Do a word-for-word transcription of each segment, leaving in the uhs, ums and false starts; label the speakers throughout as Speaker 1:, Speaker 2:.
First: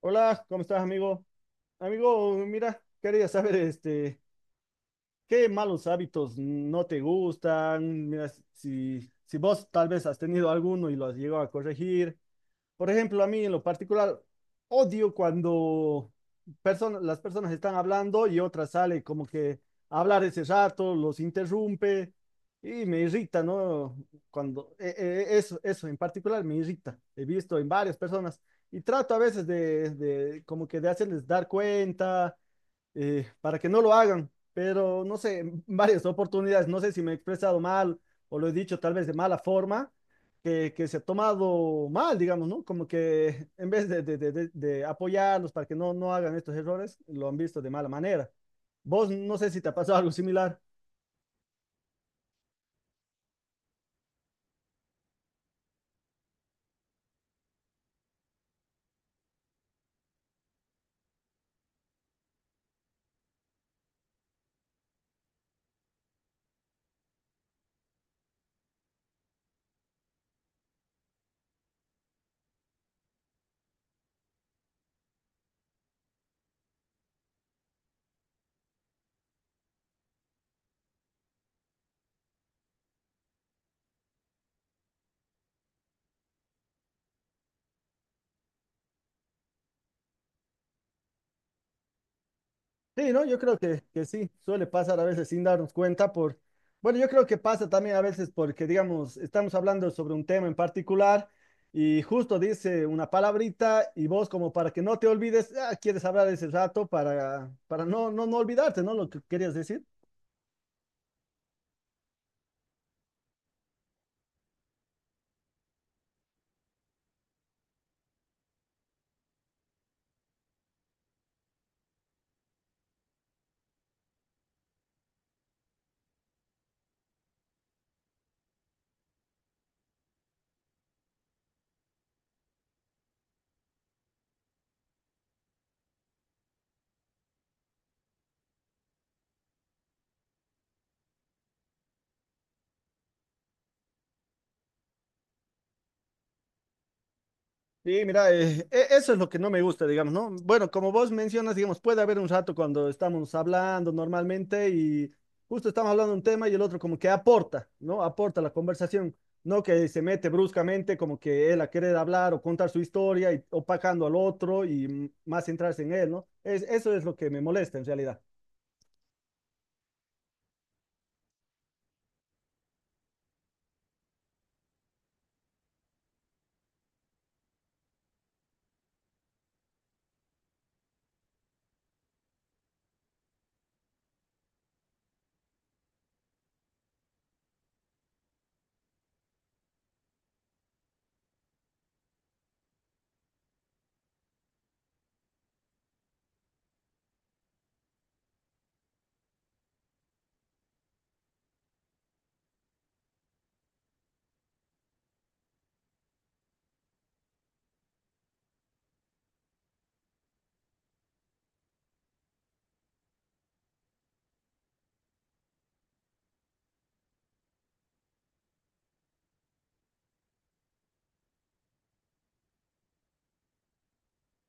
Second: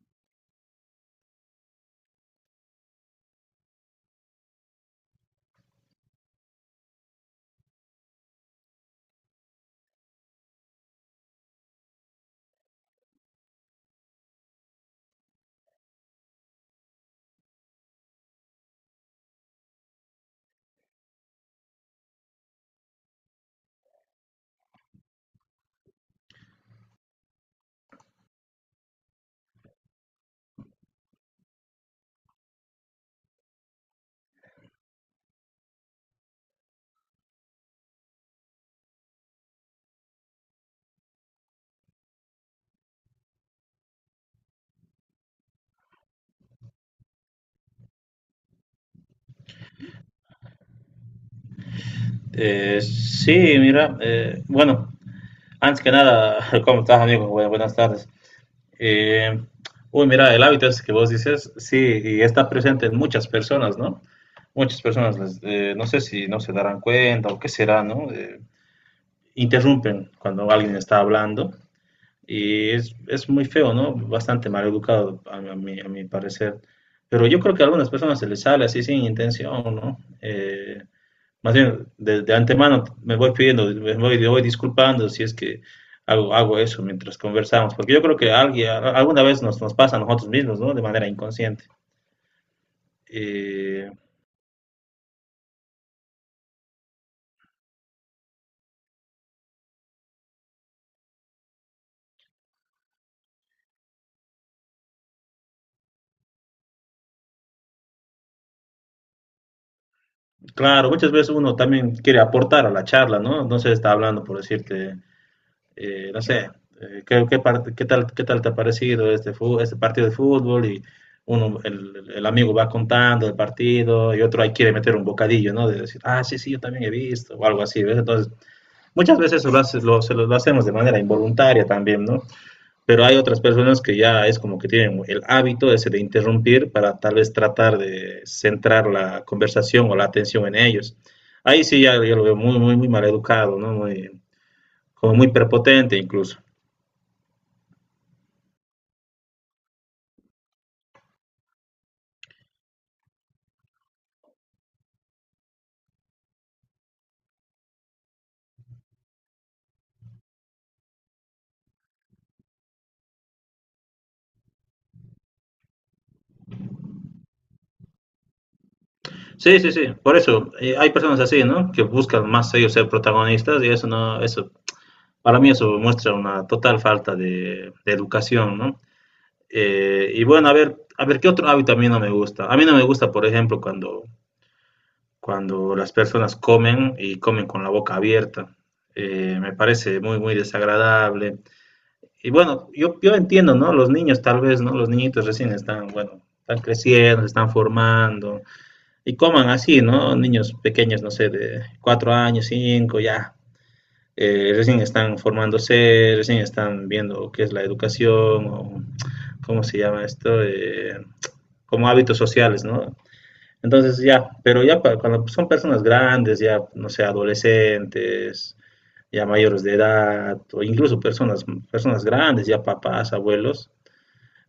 Speaker 1: Hola, ¿cómo estás, amigo? Amigo, mira, quería saber, este, qué malos hábitos no te gustan. Mira, si, si vos tal vez has tenido alguno y lo has llegado a corregir. Por ejemplo, a mí en lo particular, odio cuando persona- las personas están hablando y otra sale como que a hablar ese rato, los interrumpe y me irrita, ¿no? Cuando e- e- eso, eso en particular me irrita. He visto en varias personas y trato a veces de, de como que de hacerles dar cuenta eh, para que no lo hagan, pero no sé, en varias oportunidades, no sé si me he expresado mal o lo he dicho tal vez de mala forma, que, que se ha tomado mal, digamos, ¿no? Como que en vez de, de- de- de- de apoyarlos para que no, no hagan estos errores, lo han visto de mala manera. Vos no sé si te ha pasado algo similar.
Speaker 2: Eh, sí, mira, eh, bueno, antes que nada, ¿cómo estás, amigo? Bu- Buenas tardes. Eh, Uy, mira, el hábito ese que vos dices, sí, y está presente en muchas personas, ¿no? Muchas personas, les- eh, no sé si no se darán cuenta o qué será, ¿no? Eh, interrumpen cuando alguien está hablando y es, es muy feo, ¿no? Bastante mal educado, a, mi, a mi- a mi parecer. Pero yo creo que a algunas personas se les sale así sin intención, ¿no? Eh, más bien, de, de antemano me voy pidiendo, me voy, me voy disculpando si es que hago, hago eso mientras conversamos, porque yo creo que alguien, a- alguna vez nos, nos pasa a nosotros mismos, ¿no? De manera inconsciente.
Speaker 1: Sí, ¿no? Yo creo que,
Speaker 2: Eh,
Speaker 1: que sí, suele pasar a veces sin darnos cuenta por, bueno, yo creo que pasa también a veces porque, digamos, estamos hablando sobre un tema en particular y justo dice una palabrita y vos como para que no te olvides, ah, quieres hablar ese rato para, para no, no, no olvidarte, ¿no? Lo que querías decir.
Speaker 2: claro, muchas veces uno también quiere aportar a la charla, ¿no? No se está hablando por decirte, eh, no sé, eh, ¿qué, qué parte- qué tal, qué tal te ha parecido este, fu- este partido de fútbol? Y uno, el, el el amigo va contando el partido y otro ahí quiere meter un bocadillo, ¿no? De decir, ah, sí, sí, yo también he visto, o algo así, ¿ves? Entonces, muchas veces lo hace, lo, se lo lo hacemos de manera involuntaria también, ¿no? Pero hay otras personas que ya es como que tienen el hábito ese de interrumpir para tal vez tratar de centrar la conversación o la atención en ellos. Ahí sí ya, ya lo veo muy, muy, muy mal educado, ¿no? Muy, como muy prepotente incluso.
Speaker 1: Sí, mira, eh, e- eso es lo que no me gusta, digamos, ¿no? Bueno, como vos mencionas, digamos, puede haber un rato cuando estamos hablando normalmente y justo estamos hablando de un tema y el otro como que aporta, ¿no? Aporta la conversación, no que se mete bruscamente como que él a querer hablar o contar su historia y opacando al otro y mm, más centrarse en él, ¿no? Es, eso es lo que me molesta en realidad.
Speaker 2: Sí, sí, sí, por eso eh, hay personas así, ¿no? Que buscan más ellos ser protagonistas y eso no, eso, para mí eso muestra una total falta de, de educación, ¿no? Eh, y bueno, a ver, a ver qué otro hábito a mí no me gusta. A mí no me gusta, por ejemplo, cuando, cuando las personas comen y comen con la boca abierta. Eh, me parece muy, muy desagradable. Y bueno, yo, yo entiendo, ¿no? Los niños tal vez, ¿no? Los niñitos recién están, bueno, están creciendo, se están formando y coman así, ¿no? Niños pequeños, no sé, de cuatro años, cinco, ya. Eh, recién están formándose, recién están viendo qué es la educación o cómo se llama esto. Eh, como hábitos sociales, ¿no? Entonces ya, pero ya para, cuando son personas grandes, ya, no sé, adolescentes, ya mayores de edad, o incluso personas, personas grandes, ya papás, abuelos,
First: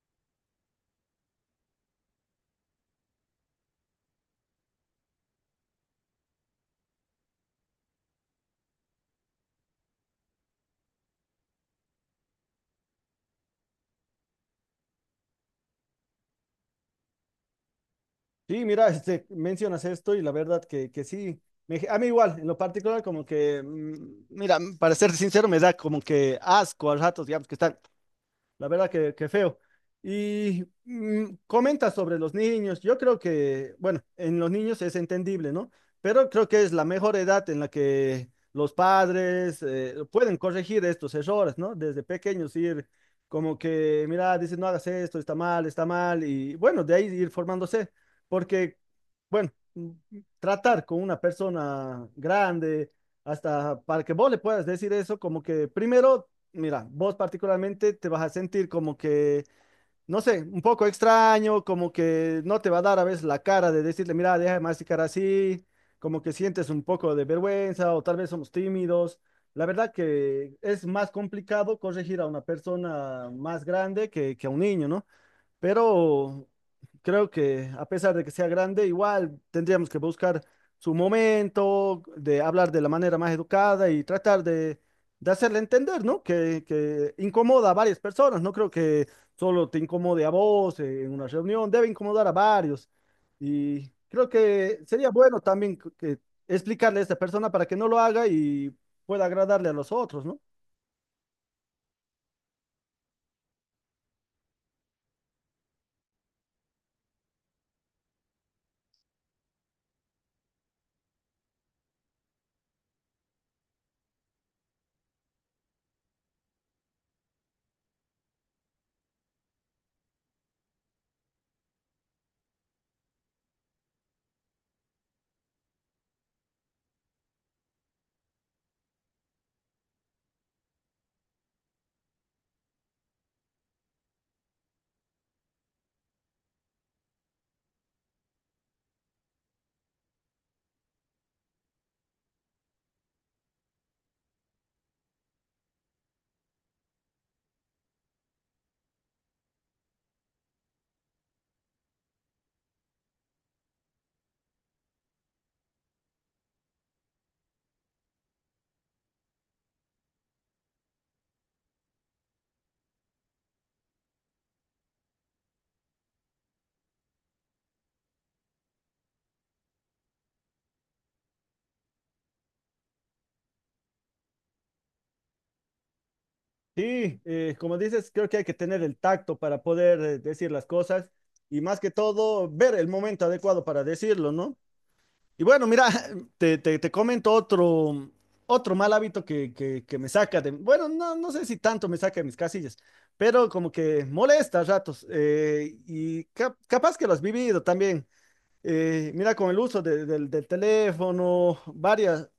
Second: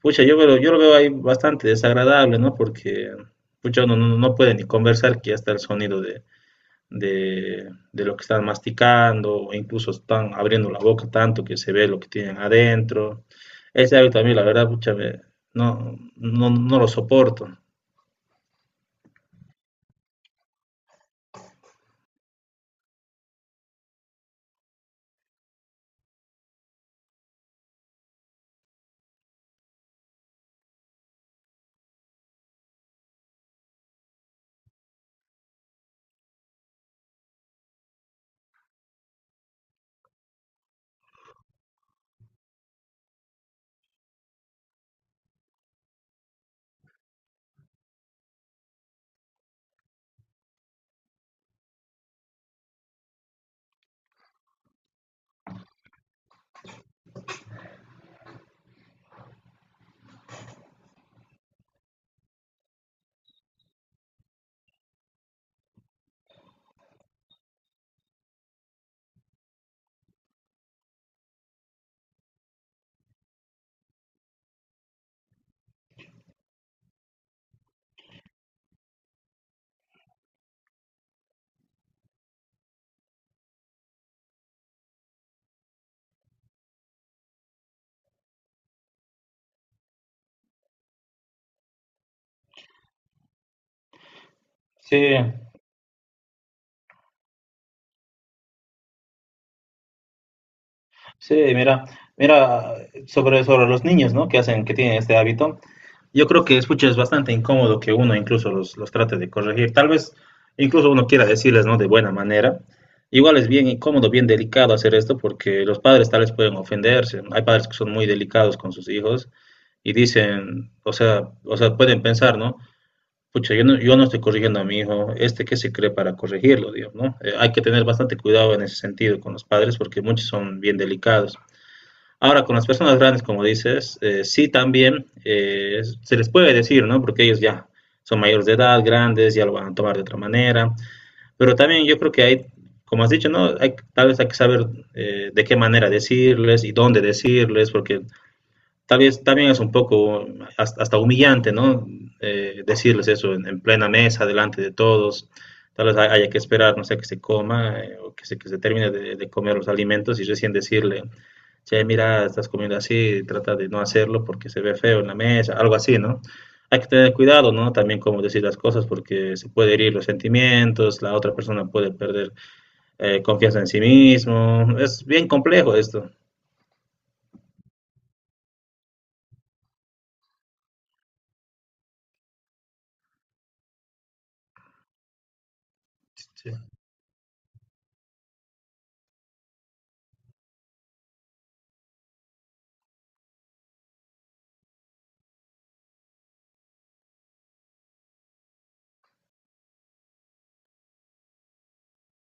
Speaker 2: pucha, yo, veo, yo lo veo ahí bastante desagradable, ¿no? Porque, pucha, uno no, no puede ni conversar que ya está el sonido de, de, de, lo que están masticando, o incluso están abriendo la boca tanto que se ve lo que tienen adentro. Ese hábito a mí, la verdad, pucha, me, no, no, no lo soporto.
Speaker 1: Sí, mira, este, mencionas esto y la verdad que, que sí, me- a mí igual, en lo particular como que, mm, mira, para ser sincero, me da como que asco a ratos, digamos, que están la verdad que, que feo. Y mm, comenta sobre los niños. Yo creo que, bueno, en los niños es entendible, ¿no? Pero creo que es la mejor edad en la que los padres eh, pueden corregir estos errores, ¿no? Desde pequeños ir como que, mira, dice, no hagas esto, está mal, está mal. Y bueno, de ahí ir formándose. Porque, bueno, mm, tratar con una persona grande, hasta para que vos le puedas decir eso, como que primero mira, vos particularmente te vas a sentir como que, no sé, un poco extraño, como que no te va a dar a veces la cara de decirle, mira, deja de masticar así, como que sientes un poco de vergüenza o tal vez somos tímidos. La verdad que es más complicado corregir a una persona más grande que, que a un niño, ¿no? Pero creo que a pesar de que sea grande, igual tendríamos que buscar su momento, de hablar de la manera más educada y tratar de, de hacerle entender, ¿no? Que, que incomoda a varias personas, no creo que solo te incomode a vos eh, en una reunión, debe incomodar a varios. Y creo que
Speaker 2: Sí,
Speaker 1: sería bueno también que que explicarle a esta persona para que no lo haga y pueda agradarle a los otros, ¿no?
Speaker 2: sí, mira, mira, sobre, sobre los niños, ¿no? Que hacen, que tienen este hábito. Yo creo que, escucha, es bastante incómodo que uno incluso los, los trate de corregir. Tal vez incluso uno quiera decirles, ¿no? De buena manera. Igual es bien incómodo, bien delicado hacer esto porque los padres tal vez pueden ofenderse. Hay padres que son muy delicados con sus hijos y dicen, o sea, o sea, pueden pensar, ¿no? Pucha, yo no, yo no estoy corrigiendo a mi hijo, este que se cree para corregirlo, digo, ¿no? Eh, hay que tener bastante cuidado en ese sentido con los padres porque muchos son bien delicados. Ahora, con las personas grandes, como dices, eh, sí también eh, se les puede decir, ¿no? Porque ellos ya son mayores de edad, grandes, ya lo van a tomar de otra manera. Pero también yo creo que hay, como has dicho, ¿no? Hay, tal vez hay que saber eh, de qué manera decirles y dónde decirles, porque tal vez también es un poco hasta, hasta humillante, ¿no? Eh, decirles eso en, en, plena mesa, delante de todos. Tal vez hay- haya que esperar, no sé, que se coma eh, o que se, que se termine de, de, comer los alimentos y recién decirle, che, mira, estás comiendo así, trata de no hacerlo porque se ve feo en la mesa, algo así, ¿no? Hay que tener cuidado, ¿no? También cómo decir las cosas porque se puede herir los sentimientos, la otra persona puede perder eh, confianza en sí mismo. Es bien complejo esto.
Speaker 1: Sí, eh, como dices, creo que hay que tener el tacto para poder eh, decir las cosas y más que todo ver el momento adecuado para decirlo, ¿no? Y bueno, mira,
Speaker 2: Sí.
Speaker 1: te, te, te comento otro, otro mal hábito que, que, que me saca de, bueno, no, no sé si tanto me saca de mis casillas, pero como que molesta a ratos eh, y cap- capaz que lo has vivido también. Eh, mira, con el uso de- del del teléfono, varias,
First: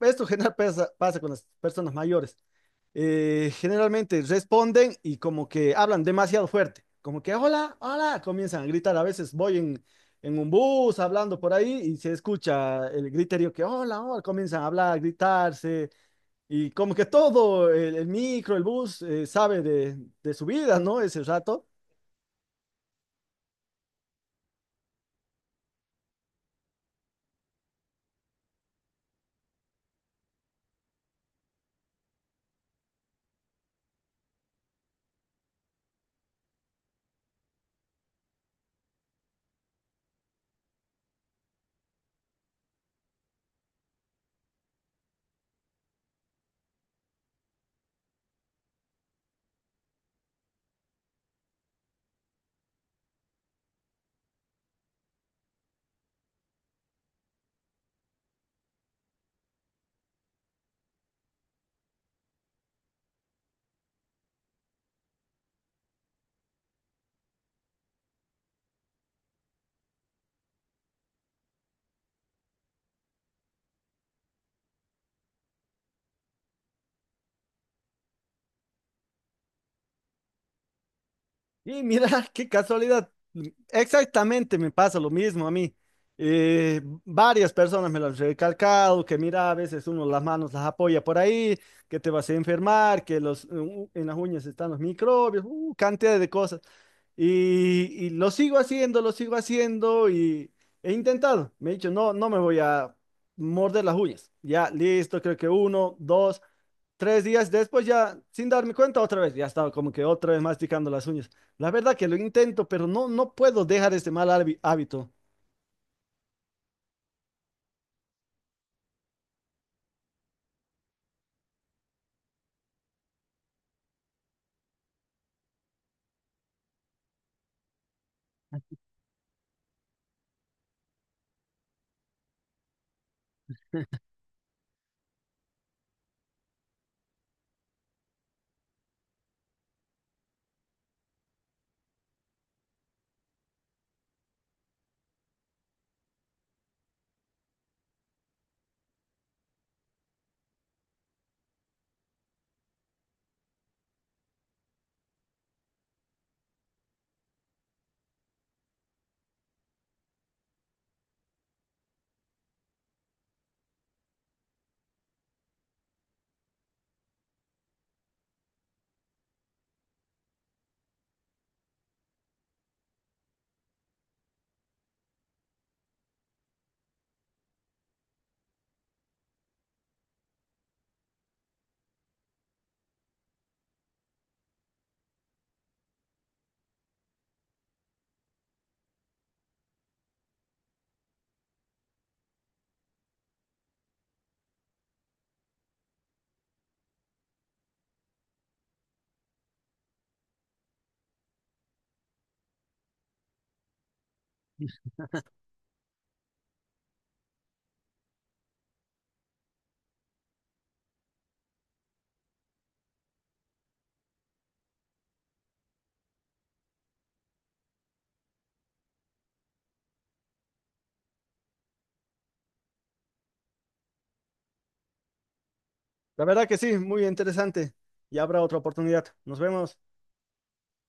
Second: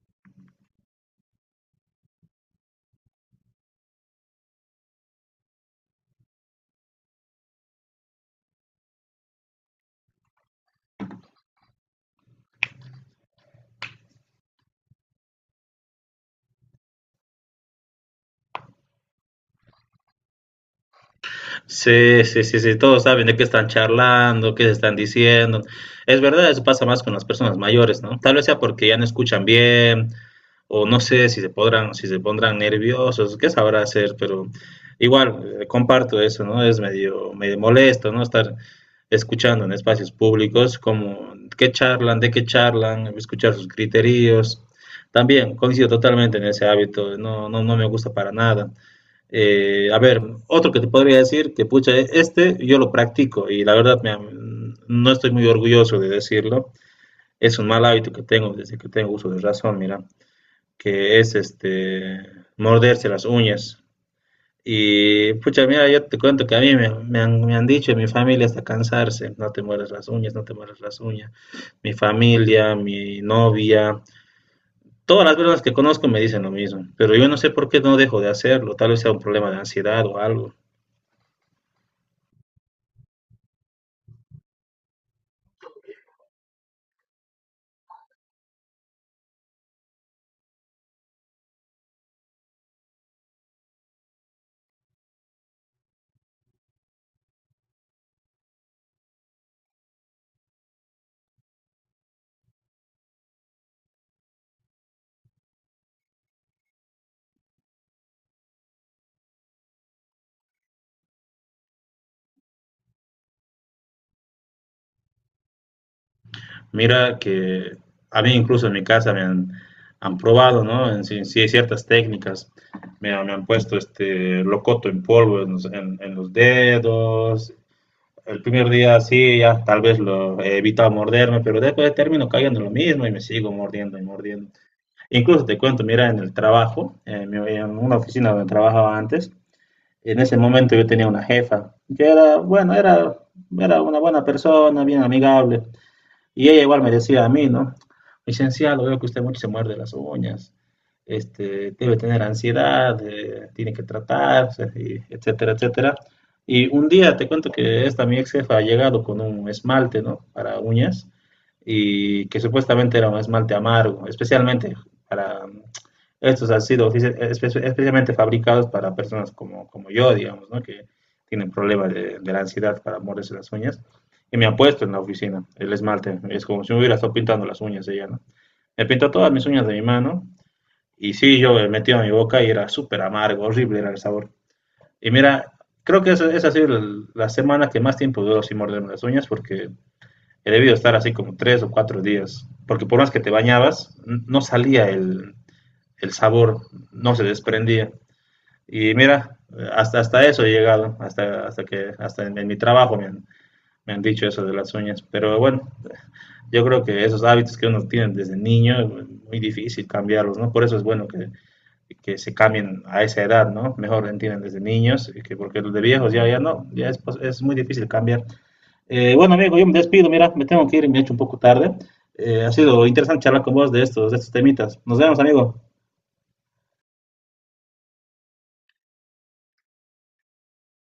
Speaker 1: esto general pasa, pasa con las personas mayores. eh, generalmente responden y como que hablan demasiado fuerte, como que hola, hola, comienzan a gritar. A veces voy en, en un bus hablando por ahí y se escucha el griterío que hola, hola, comienzan a hablar, a gritarse y como que todo el, el micro, el bus eh, sabe de, de su vida, ¿no? Ese rato.
Speaker 2: Sí, sí, sí, sí, todos saben de qué están charlando, qué se están diciendo. Es verdad, eso pasa más con las personas mayores, ¿no? Tal vez sea porque ya no escuchan bien, o no sé si se podrán, si se pondrán nerviosos, qué sabrá hacer, pero igual, eh, comparto eso, ¿no? Es medio, medio molesto, ¿no? Estar escuchando en espacios públicos, como qué charlan, de qué charlan, escuchar sus criterios. También coincido totalmente en ese hábito, no, no, no me gusta para nada. Eh, a ver, otro que te podría decir que, pucha, este yo lo practico y la verdad me, no estoy muy orgulloso de decirlo. Es un mal hábito que tengo desde que tengo uso de razón, mira, que es este morderse las uñas. Y pucha, mira, yo te cuento que a mí me, me han, me han dicho en mi familia hasta cansarse, no te mueras las uñas, no te mueras las uñas. Mi familia, mi novia, todas las personas que conozco me dicen lo mismo, pero yo no sé por qué no dejo de hacerlo, tal vez sea un problema de ansiedad o algo.
Speaker 1: Y mira, qué casualidad. Exactamente me pasa lo mismo a mí. Eh, varias personas me lo han recalcado, que mira, a veces uno las manos las apoya por ahí, que te vas a enfermar, que los, u- en las uñas están los microbios, uh, cantidad de cosas. Y, y lo sigo haciendo, lo sigo haciendo y he intentado. Me he dicho, no, no me voy a morder las uñas. Ya, listo, creo que uno, dos. Tres días después ya, sin darme cuenta, otra vez, ya estaba como que otra vez masticando las uñas. La verdad que lo intento, pero no, no puedo dejar este mal hábi- hábito.
Speaker 2: Mira que a mí incluso en mi casa me han, han probado, ¿no? En, sí, sí hay ciertas técnicas. Me, han- me han puesto este locoto en polvo en los, en- en los dedos. El primer día sí, ya tal vez lo he evitado morderme, pero después termino cayendo en lo mismo y me sigo mordiendo y mordiendo. Incluso te cuento, mira, en el trabajo, en, mi- en una oficina donde trabajaba antes, en ese momento yo tenía una jefa que era, bueno, era, era una buena persona, bien amigable. Y ella igual me decía a mí, ¿no? Licenciado, veo que usted mucho se muerde las uñas, este, debe tener ansiedad, eh, tiene que tratarse, y etcétera, etcétera. Y un día te cuento que esta mi ex jefa ha llegado con un esmalte, ¿no? Para uñas, y que supuestamente era un esmalte amargo, especialmente para, estos han sido especialmente fabricados para personas como, como yo, digamos, ¿no? que tienen problemas de, de la ansiedad para morderse las uñas. Y me ha puesto en la oficina el esmalte. Es como si me hubiera estado pintando las uñas ella, ¿no? Me pintó todas mis uñas de mi mano. Y sí, yo me metía en mi boca y era súper amargo, horrible era el sabor. Y mira, creo que esa, esa ha sido la, semana que más tiempo duró sin morderme las uñas porque he debido estar así como tres o cuatro días. Porque por más que te bañabas, no salía el, el sabor, no se desprendía. Y mira, hasta, hasta eso he llegado, hasta, hasta que hasta en, en mi trabajo me han, me han dicho eso de las uñas. Pero bueno, yo creo que esos hábitos que uno tiene desde niño es muy difícil cambiarlos, ¿no? Por eso es bueno que, que se cambien a esa edad, ¿no? Mejor entienden desde niños, y que porque los de viejos ya, ya no, ya es, pues, es muy difícil cambiar. Eh, bueno, amigo, yo me despido, mira, me tengo que ir, me he hecho un poco tarde. Eh, ha sido interesante charlar con vos de estos, de estos temitas. Nos vemos, amigo.
Speaker 1: La verdad que sí, muy interesante. Y habrá otra oportunidad. Nos vemos.